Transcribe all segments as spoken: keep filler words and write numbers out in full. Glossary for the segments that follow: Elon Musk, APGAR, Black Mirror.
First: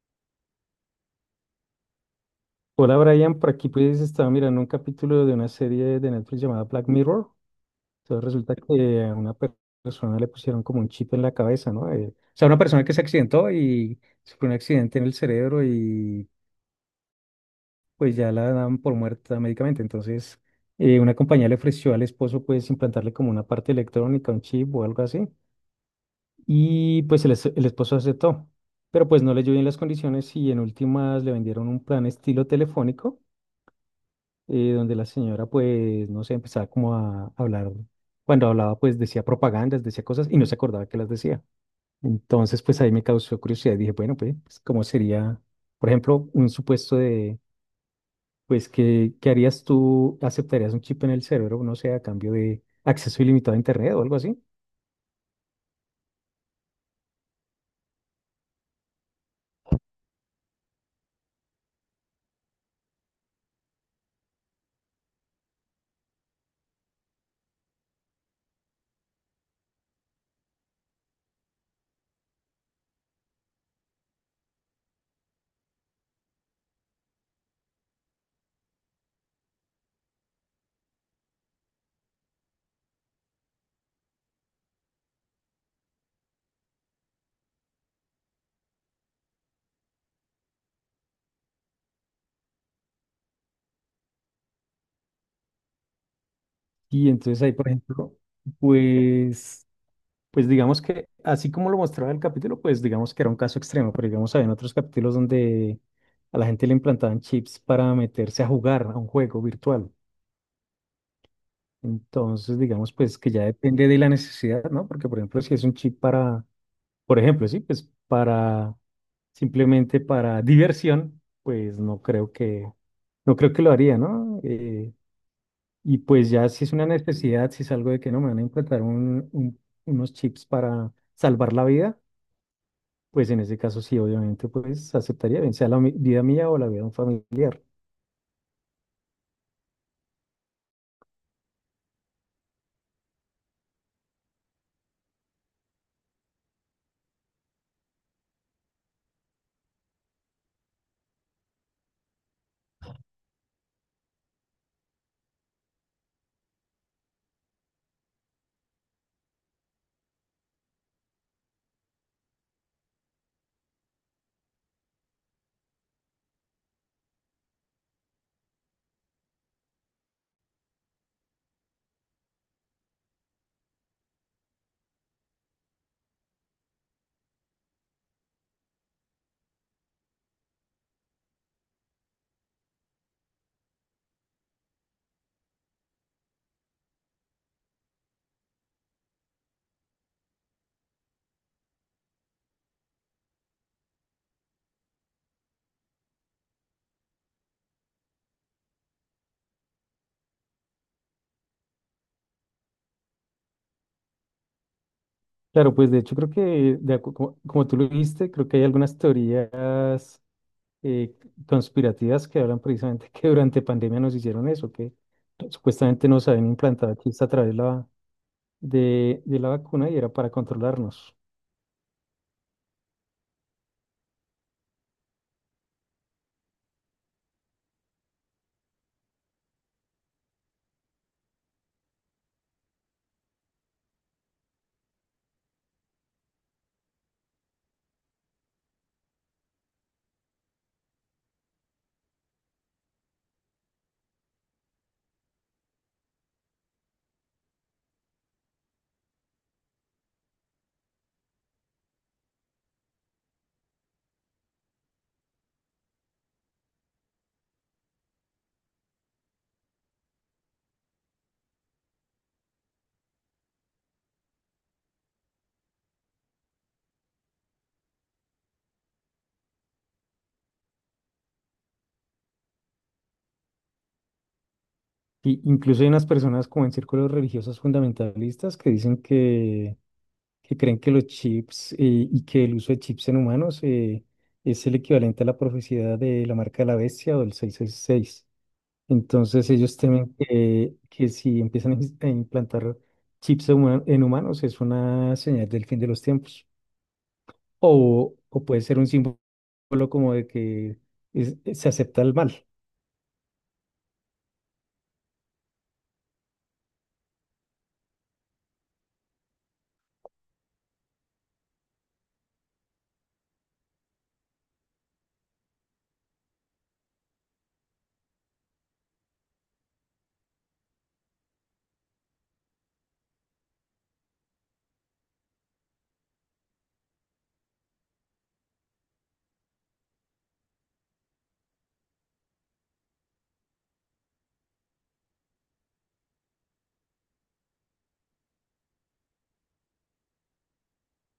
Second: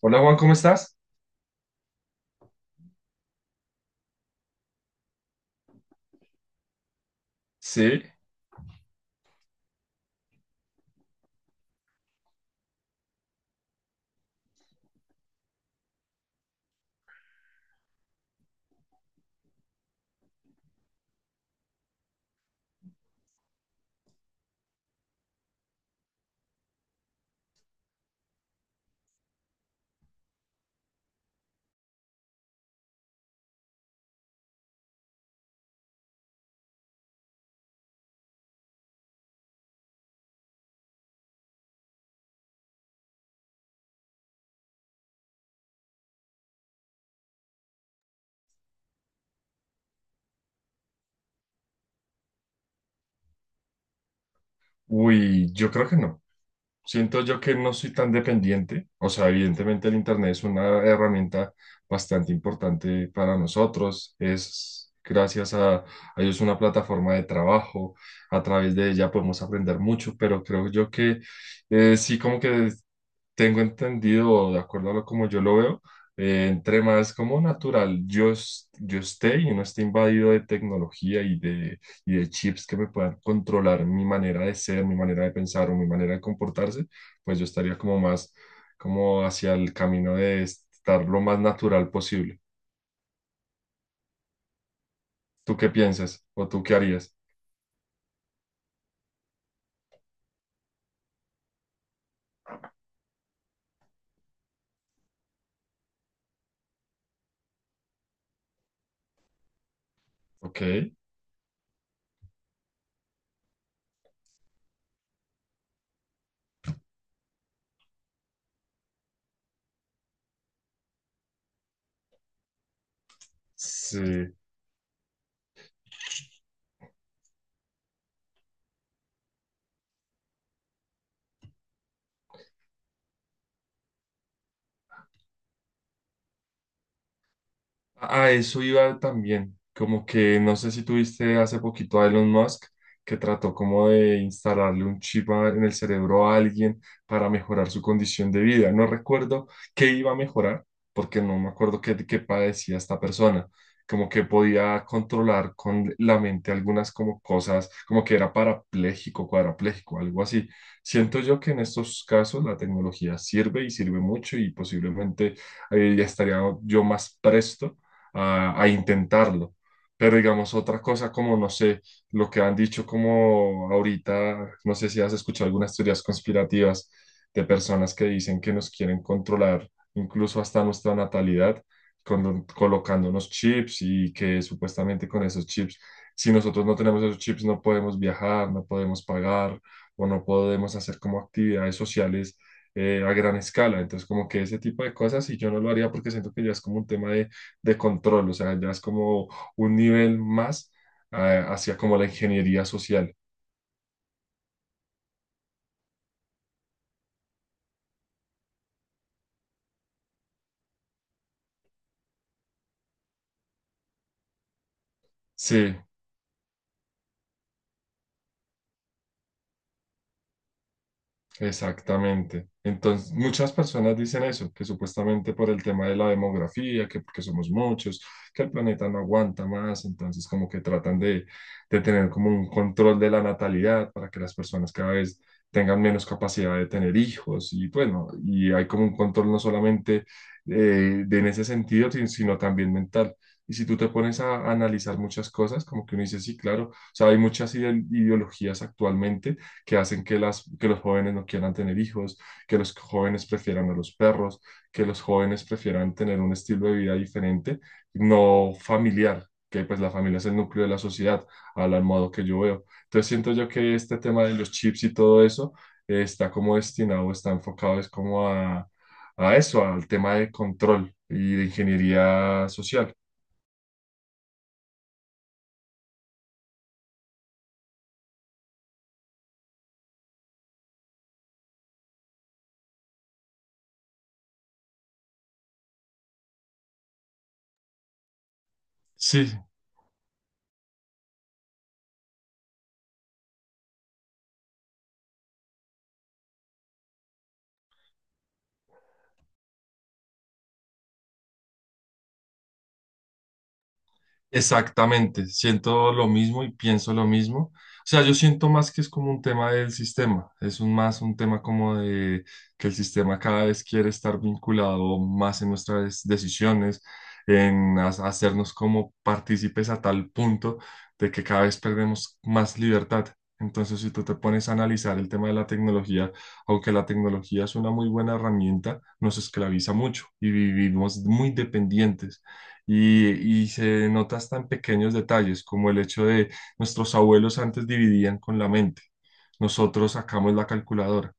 Hola Juan, ¿cómo estás? Hola Brian, por aquí pues estaba mirando un capítulo de una serie de Netflix llamada Black Mirror. Sí, Entonces resulta que a una per- persona le pusieron como un chip en la cabeza, ¿no? Eh, o sea, una persona que se accidentó y sufrió un accidente en el cerebro y pues ya la daban por muerta médicamente. Entonces eh, una compañía le ofreció al esposo pues implantarle como una parte electrónica, un chip o algo así. Y pues el, es- el esposo aceptó, pero pues no leyó bien las condiciones y en últimas le vendieron un plan estilo telefónico eh, donde la señora, pues, no sé, empezaba como a hablar, cuando hablaba, pues decía propagandas, decía cosas y no se acordaba que las decía. Entonces, pues ahí me causó curiosidad y dije, bueno, pues, pues, ¿cómo sería, por ejemplo, un supuesto de, pues, ¿qué, qué harías tú? ¿Aceptarías un chip en el cerebro, no sé, a cambio de acceso ilimitado a Internet o algo así? uy, yo creo que no. Siento yo que no soy tan dependiente. O sea, evidentemente el Internet es una herramienta bastante importante para nosotros. Es gracias a, a ellos una plataforma de trabajo. A través de ella podemos aprender mucho, pero creo yo que eh, sí, como que tengo entendido, de acuerdo a lo como yo lo veo, eh, entre más como natural yo, es- yo esté y no esté invadido de tecnología y de, y de chips que me puedan controlar mi manera de ser, mi manera de pensar o mi manera de comportarse, pues yo estaría como más como hacia el camino de estar lo más natural posible. ¿Tú qué piensas? ¿O tú qué Y harías? entonces ahí, por ejemplo, pues... Pues digamos que, así como lo mostraba el capítulo, pues digamos que era un caso extremo, pero digamos, había otros capítulos donde a la gente le implantaban chips para meterse a jugar a un juego virtual. Ok. Entonces, digamos, pues que ya depende de la necesidad, ¿no? Porque, por ejemplo, si es un chip para, por ejemplo, sí, pues para, simplemente para diversión, pues no creo que, no creo que lo haría, Sí. ¿no? Eh, y pues ya si es una necesidad, si es algo de que no me van a implantar un, un- unos chips para salvar la vida. Pues en ese caso sí, obviamente, pues aceptaría, bien sea la mi- vida mía o la vida de un familiar. A eso iba también, como que no sé si tuviste hace poquito a Elon Musk que trató como de instalarle un chip a- en el cerebro a alguien para mejorar su condición de vida. No recuerdo qué iba a mejorar, porque no me acuerdo qué, qué padecía esta persona. Como que podía controlar con la mente algunas como cosas, como que era parapléjico, cuadrapléjico, algo así. Siento yo que en estos casos la tecnología sirve y sirve mucho y posiblemente eh, ya estaría yo más presto a, a intentarlo. Pero digamos, otra cosa como, no sé, lo que han dicho como ahorita, no sé si has escuchado algunas teorías conspirativas de personas que dicen que nos quieren controlar incluso hasta nuestra natalidad, con- colocándonos chips y que supuestamente con esos chips, si nosotros no tenemos esos chips, no podemos viajar, no podemos pagar o no podemos hacer como actividades sociales eh, a gran escala. Entonces, como que ese tipo de cosas, y yo no lo haría porque siento que ya es como un tema de control, o sea, ya es como un nivel más eh, hacia como la ingeniería social. Claro, pues de hecho creo que, de acu- como, como tú lo viste creo que hay algunas teorías eh, conspirativas que hablan precisamente que durante pandemia nos hicieron eso, que no, Sí. supuestamente nos habían implantado chips a través de la, de, de la vacuna y era para controlarnos. Exactamente. Entonces, muchas personas dicen eso, que supuestamente por el tema de la demografía, que porque somos muchos, que el planeta no aguanta más, entonces como que tratan de, de tener como un control de la natalidad para que las personas cada vez tengan menos capacidad de tener hijos y bueno, y hay como un control no solamente eh, de en ese sentido, sin- sino también mental. Y si tú te pones a analizar muchas cosas, como que uno dice, sí, claro, o sea, hay muchas ide- ideologías actualmente que hacen que, las, que los jóvenes no quieran tener hijos, que los jóvenes prefieran a los perros, que los jóvenes prefieran tener un estilo de vida diferente, no familiar, que pues la familia es el núcleo de la sociedad, al modo que yo veo. Entonces siento yo que este tema de los chips y todo eso eh, está como destinado, está enfocado es como a, a eso, al tema de control y de ingeniería social. Y incluso hay unas personas como en círculos religiosos fundamentalistas que dicen que que creen que los chips eh, y que el uso de chips en humanos eh, es el equivalente a la profecía de la marca de la bestia o del seiscientos sesenta y seis. Sí. Entonces ellos temen que, que si empiezan a ins- a implantar chips en huma- en humanos es una señal del fin de los tiempos. O, o puede ser un símbolo como de que es- se acepta el mal. Exactamente, siento lo mismo y pienso lo mismo. O sea, yo siento más que es como un tema del sistema, es un más un tema como de que el sistema cada vez quiere estar vinculado más en nuestras decisiones, en ha- hacernos como partícipes a tal punto de que cada vez perdemos más libertad. Entonces, si tú te pones a analizar el tema de la tecnología, aunque la tecnología es una muy buena herramienta, nos esclaviza mucho y vivimos muy dependientes y, y se nota hasta en pequeños detalles, como el hecho de nuestros abuelos antes dividían con la mente, nosotros sacamos la calculadora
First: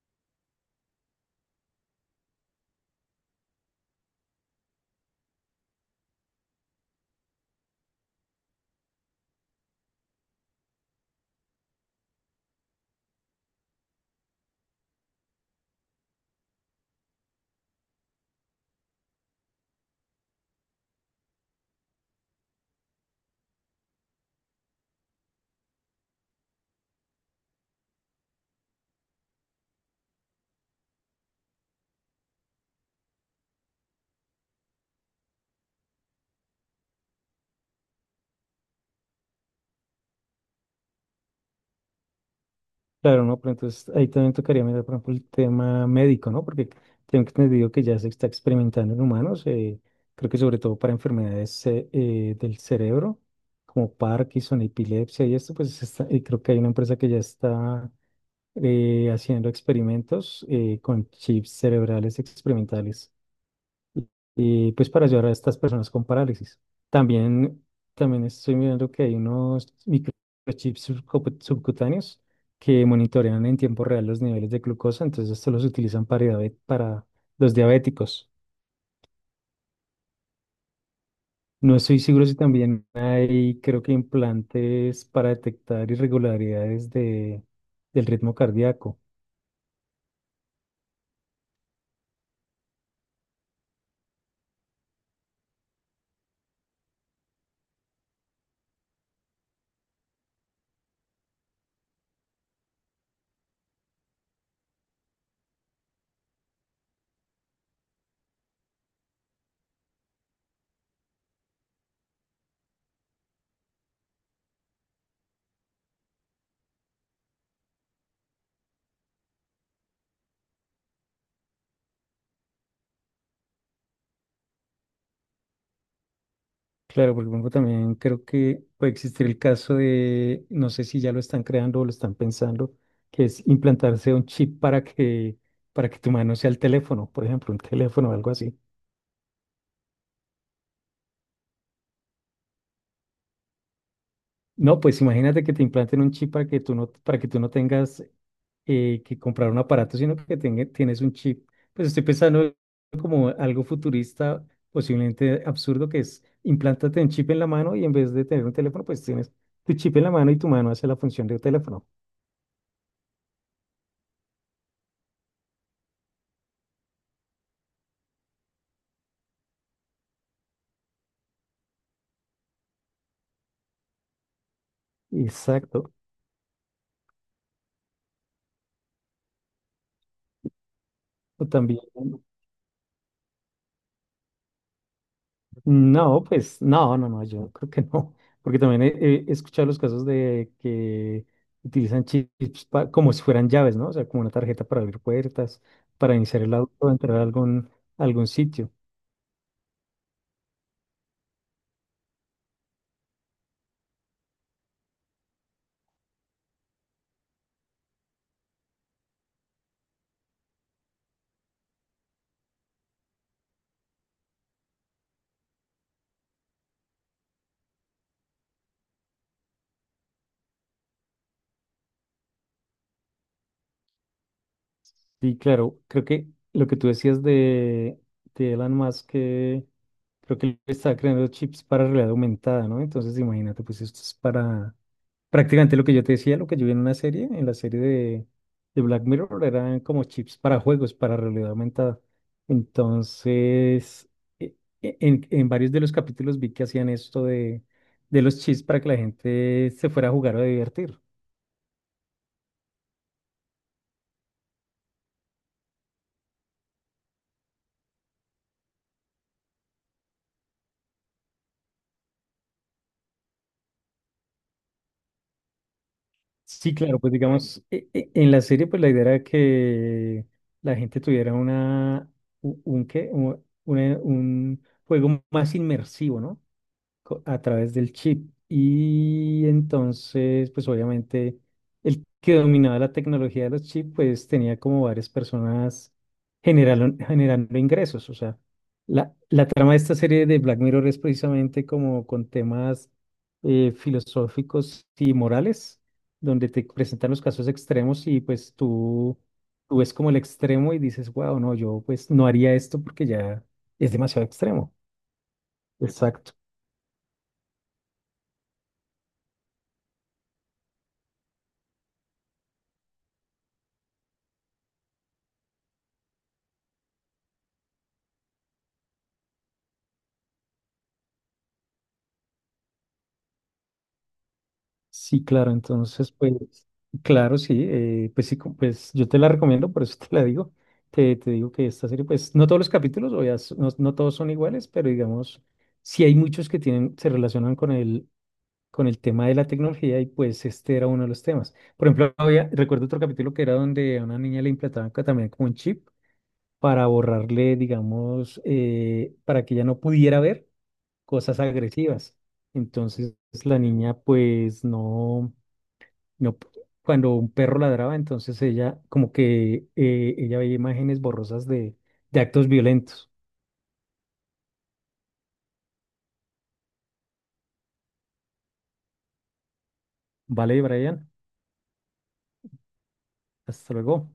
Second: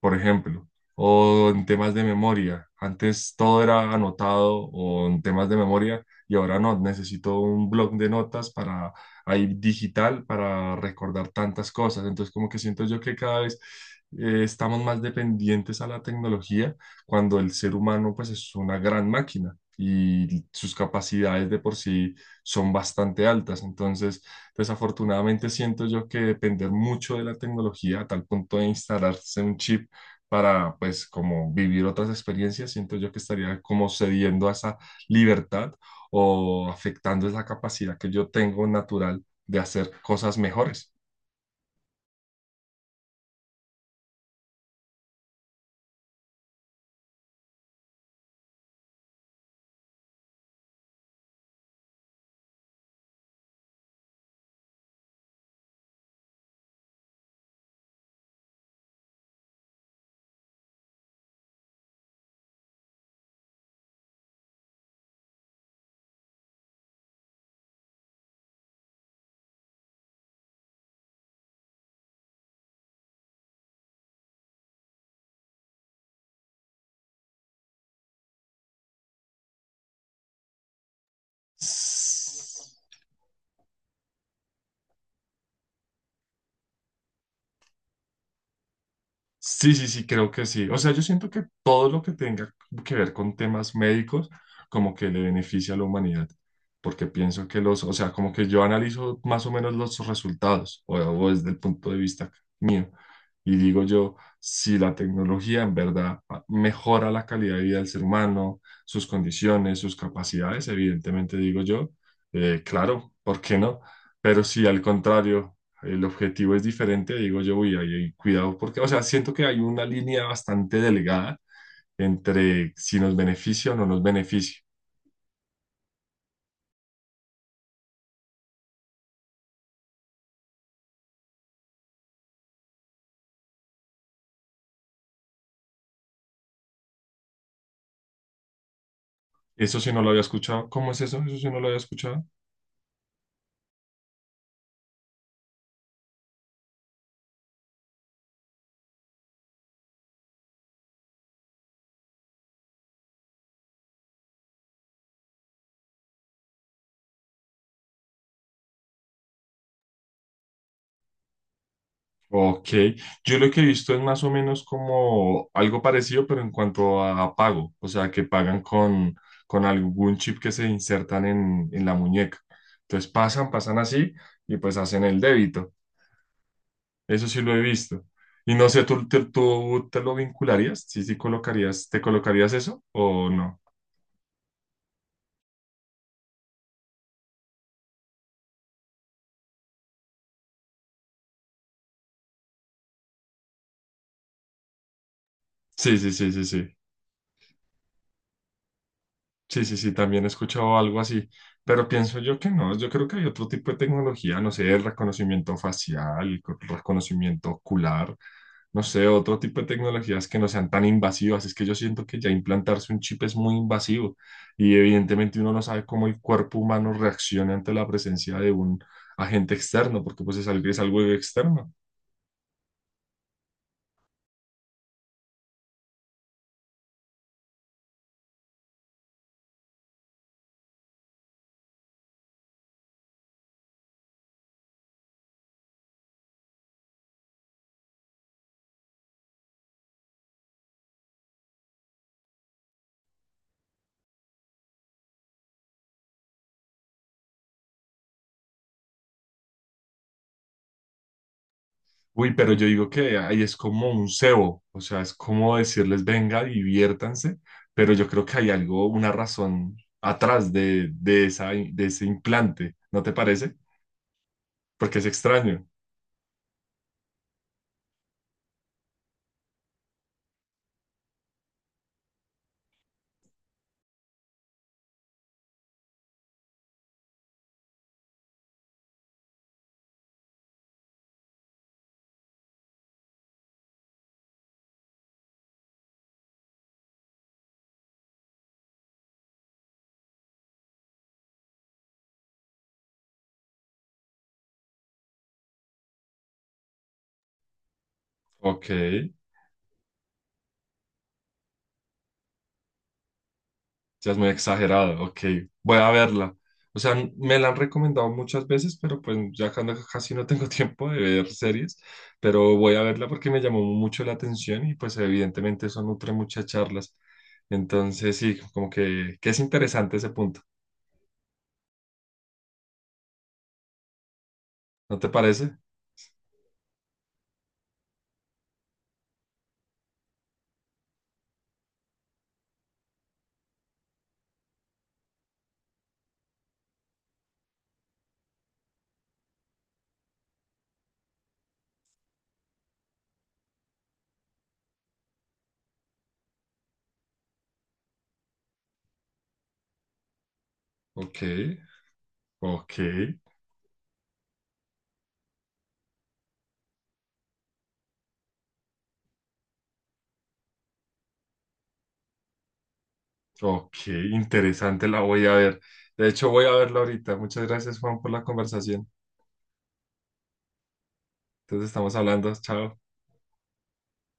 por ejemplo, o en temas de memoria. Antes todo era anotado o en temas de memoria y ahora no, necesito un blog de notas para ahí digital para recordar tantas cosas. Entonces como que siento yo que cada vez eh, estamos más dependientes a la tecnología cuando el ser humano pues es una gran máquina. Y sus capacidades de por sí son bastante altas. Entonces, desafortunadamente siento yo que depender mucho de la tecnología a tal punto de instalarse un chip para pues como vivir otras experiencias, siento yo que estaría como cediendo a esa libertad o afectando esa capacidad que yo tengo natural de hacer cosas mejores. Claro, ¿no? Pero entonces ahí también tocaría mirar, por ejemplo, el tema médico, ¿no? Porque tengo entendido que ya se está experimentando en humanos, eh, creo que sobre todo para enfermedades eh, eh, del cerebro, como Parkinson, epilepsia y esto, pues está- y creo que hay una empresa que ya está eh, haciendo experimentos eh, con chips cerebrales experimentales y pues para ayudar a estas personas con parálisis. También, también estoy mirando que hay unos microchips subcu- subcutáneos que monitorean en tiempo real los niveles de glucosa, entonces estos los utilizan para, diabe- para los diabéticos. No estoy seguro si también hay, creo que implantes para detectar irregularidades de, del ritmo cardíaco. Sí, sí, sí, creo que sí. O sea, yo siento que todo lo que tenga que ver con temas médicos, como que le beneficia a la humanidad, porque pienso que los, o sea, como que yo analizo más o menos los resultados, o, o desde el punto de vista mío, y digo yo, si la tecnología en verdad mejora la calidad de vida del ser humano, sus condiciones, sus capacidades, evidentemente digo yo, eh, claro, ¿por qué no? Pero si al contrario el objetivo es diferente, digo yo, uy, ahí hay cuidado, porque, o sea, siento que hay una línea bastante delgada entre si nos beneficia o no nos beneficia. Claro, porque por ejemplo, también creo que puede existir el caso de, no sé si ya lo están creando o lo están pensando, que es implantarse un chip para que, para que tu mano sea el teléfono, por ejemplo, un teléfono o algo así. Eso sí no lo había escuchado. ¿Cómo es eso? Eso sí no lo había escuchado. No, pues imagínate que te implanten un chip para que tú no, para que tú no tengas eh, que comprar un aparato, sino que tenga- tienes un chip. Pues estoy pensando como algo futurista, posiblemente absurdo, que es implántate un chip en la mano y en vez de tener un teléfono, pues tienes tu chip en la mano y tu mano hace la función de un teléfono. Ok, yo lo que he visto es más o menos como algo parecido, pero en cuanto a pago, o sea, que pagan con, con algún chip que se insertan en, en la muñeca. Entonces pasan, pasan así y pues hacen el débito. Exacto. Eso sí lo he visto. Y no sé, ¿tú, tú, tú te lo vincularías? ¿Sí, sí O también, colocarías, te colocarías eso o no? no, pues no, no, no, yo creo que no, porque también he, he escuchado los casos de que utilizan chips pa- como si fueran llaves, ¿no? O sea, como una tarjeta para abrir puertas, Sí, sí, para sí, iniciar sí, el sí. auto, entrar a algún, algún sitio. Sí, sí, sí, también he escuchado algo así, pero pienso yo que no, yo creo que hay otro tipo de tecnología, no sé, reconocimiento facial, co- reconocimiento ocular, no sé, otro tipo de tecnologías que no sean tan invasivas. Es que yo siento que ya implantarse un chip es muy invasivo y evidentemente uno no sabe cómo el cuerpo humano reacciona ante la presencia de un agente externo, porque pues es algo, es algo externo. Y claro, creo que lo que tú decías de, de Elon Musk, que creo que él está creando chips para realidad aumentada, ¿no? Entonces, imagínate, pues esto es para. Prácticamente lo que yo te decía, lo que yo vi en una serie, en la serie de, de Black Mirror, eran como chips para juegos, para realidad aumentada. Entonces, e- e- en, en varios de los capítulos vi que hacían esto de, de los chips para que la gente se fuera a jugar o a divertir. Uy, pero yo digo que ahí es como un cebo, o sea, es como decirles, venga, diviértanse, pero yo creo que hay algo, una razón atrás de, de esa, de ese implante, ¿no te parece? Porque es extraño. Sí, claro, pues digamos, e- e- en la serie, pues la idea era que la gente tuviera una, u- un, qué, un, una- un juego más inmersivo, ¿no? co- a través del chip. Y entonces, pues obviamente, el que dominaba la tecnología de los chips, pues tenía como varias personas generalo- generando ingresos. O sea, la, la trama de esta serie de Black Mirror es precisamente como con temas eh, filosóficos y morales, donde te presentan los casos extremos y pues Ok. tú, tú ves como el extremo y dices, wow, no, yo pues no haría esto porque ya es Ya es muy demasiado extremo. exagerado, ok, voy a verla. Exacto. O sea, me la han recomendado muchas veces, pero pues ya cuando casi no tengo tiempo de ver series, pero voy a verla porque me llamó mucho la atención y pues evidentemente eso nutre muchas charlas. Entonces sí, como que, que es interesante ese punto, ¿no te Sí, claro, parece? entonces, pues, claro, sí, eh, pues sí, co- pues yo te la recomiendo, por eso te la digo. Te, te digo que esta serie, pues, no todos los capítulos, o ya s- no, no todos son iguales, pero digamos, sí hay muchos que tienen, se relacionan con el, con el tema de la tecnología y pues este era uno de los temas. Por ejemplo, había, recuerdo otro capítulo que era donde a una niña le implantaban ca- también como un chip para borrarle, digamos, eh, para que ella no pudiera ver Ok, cosas agresivas. ok, Entonces, la niña, pues, no. No, p- cuando un perro ladraba, entonces ella, como que eh, ella veía imágenes borrosas de, de actos violentos. ok, interesante, la voy a ver. De hecho, voy a verla ahorita. Muchas gracias, Juan, por la conversación. Vale, Brian, Entonces estamos hablando, chao. hasta luego.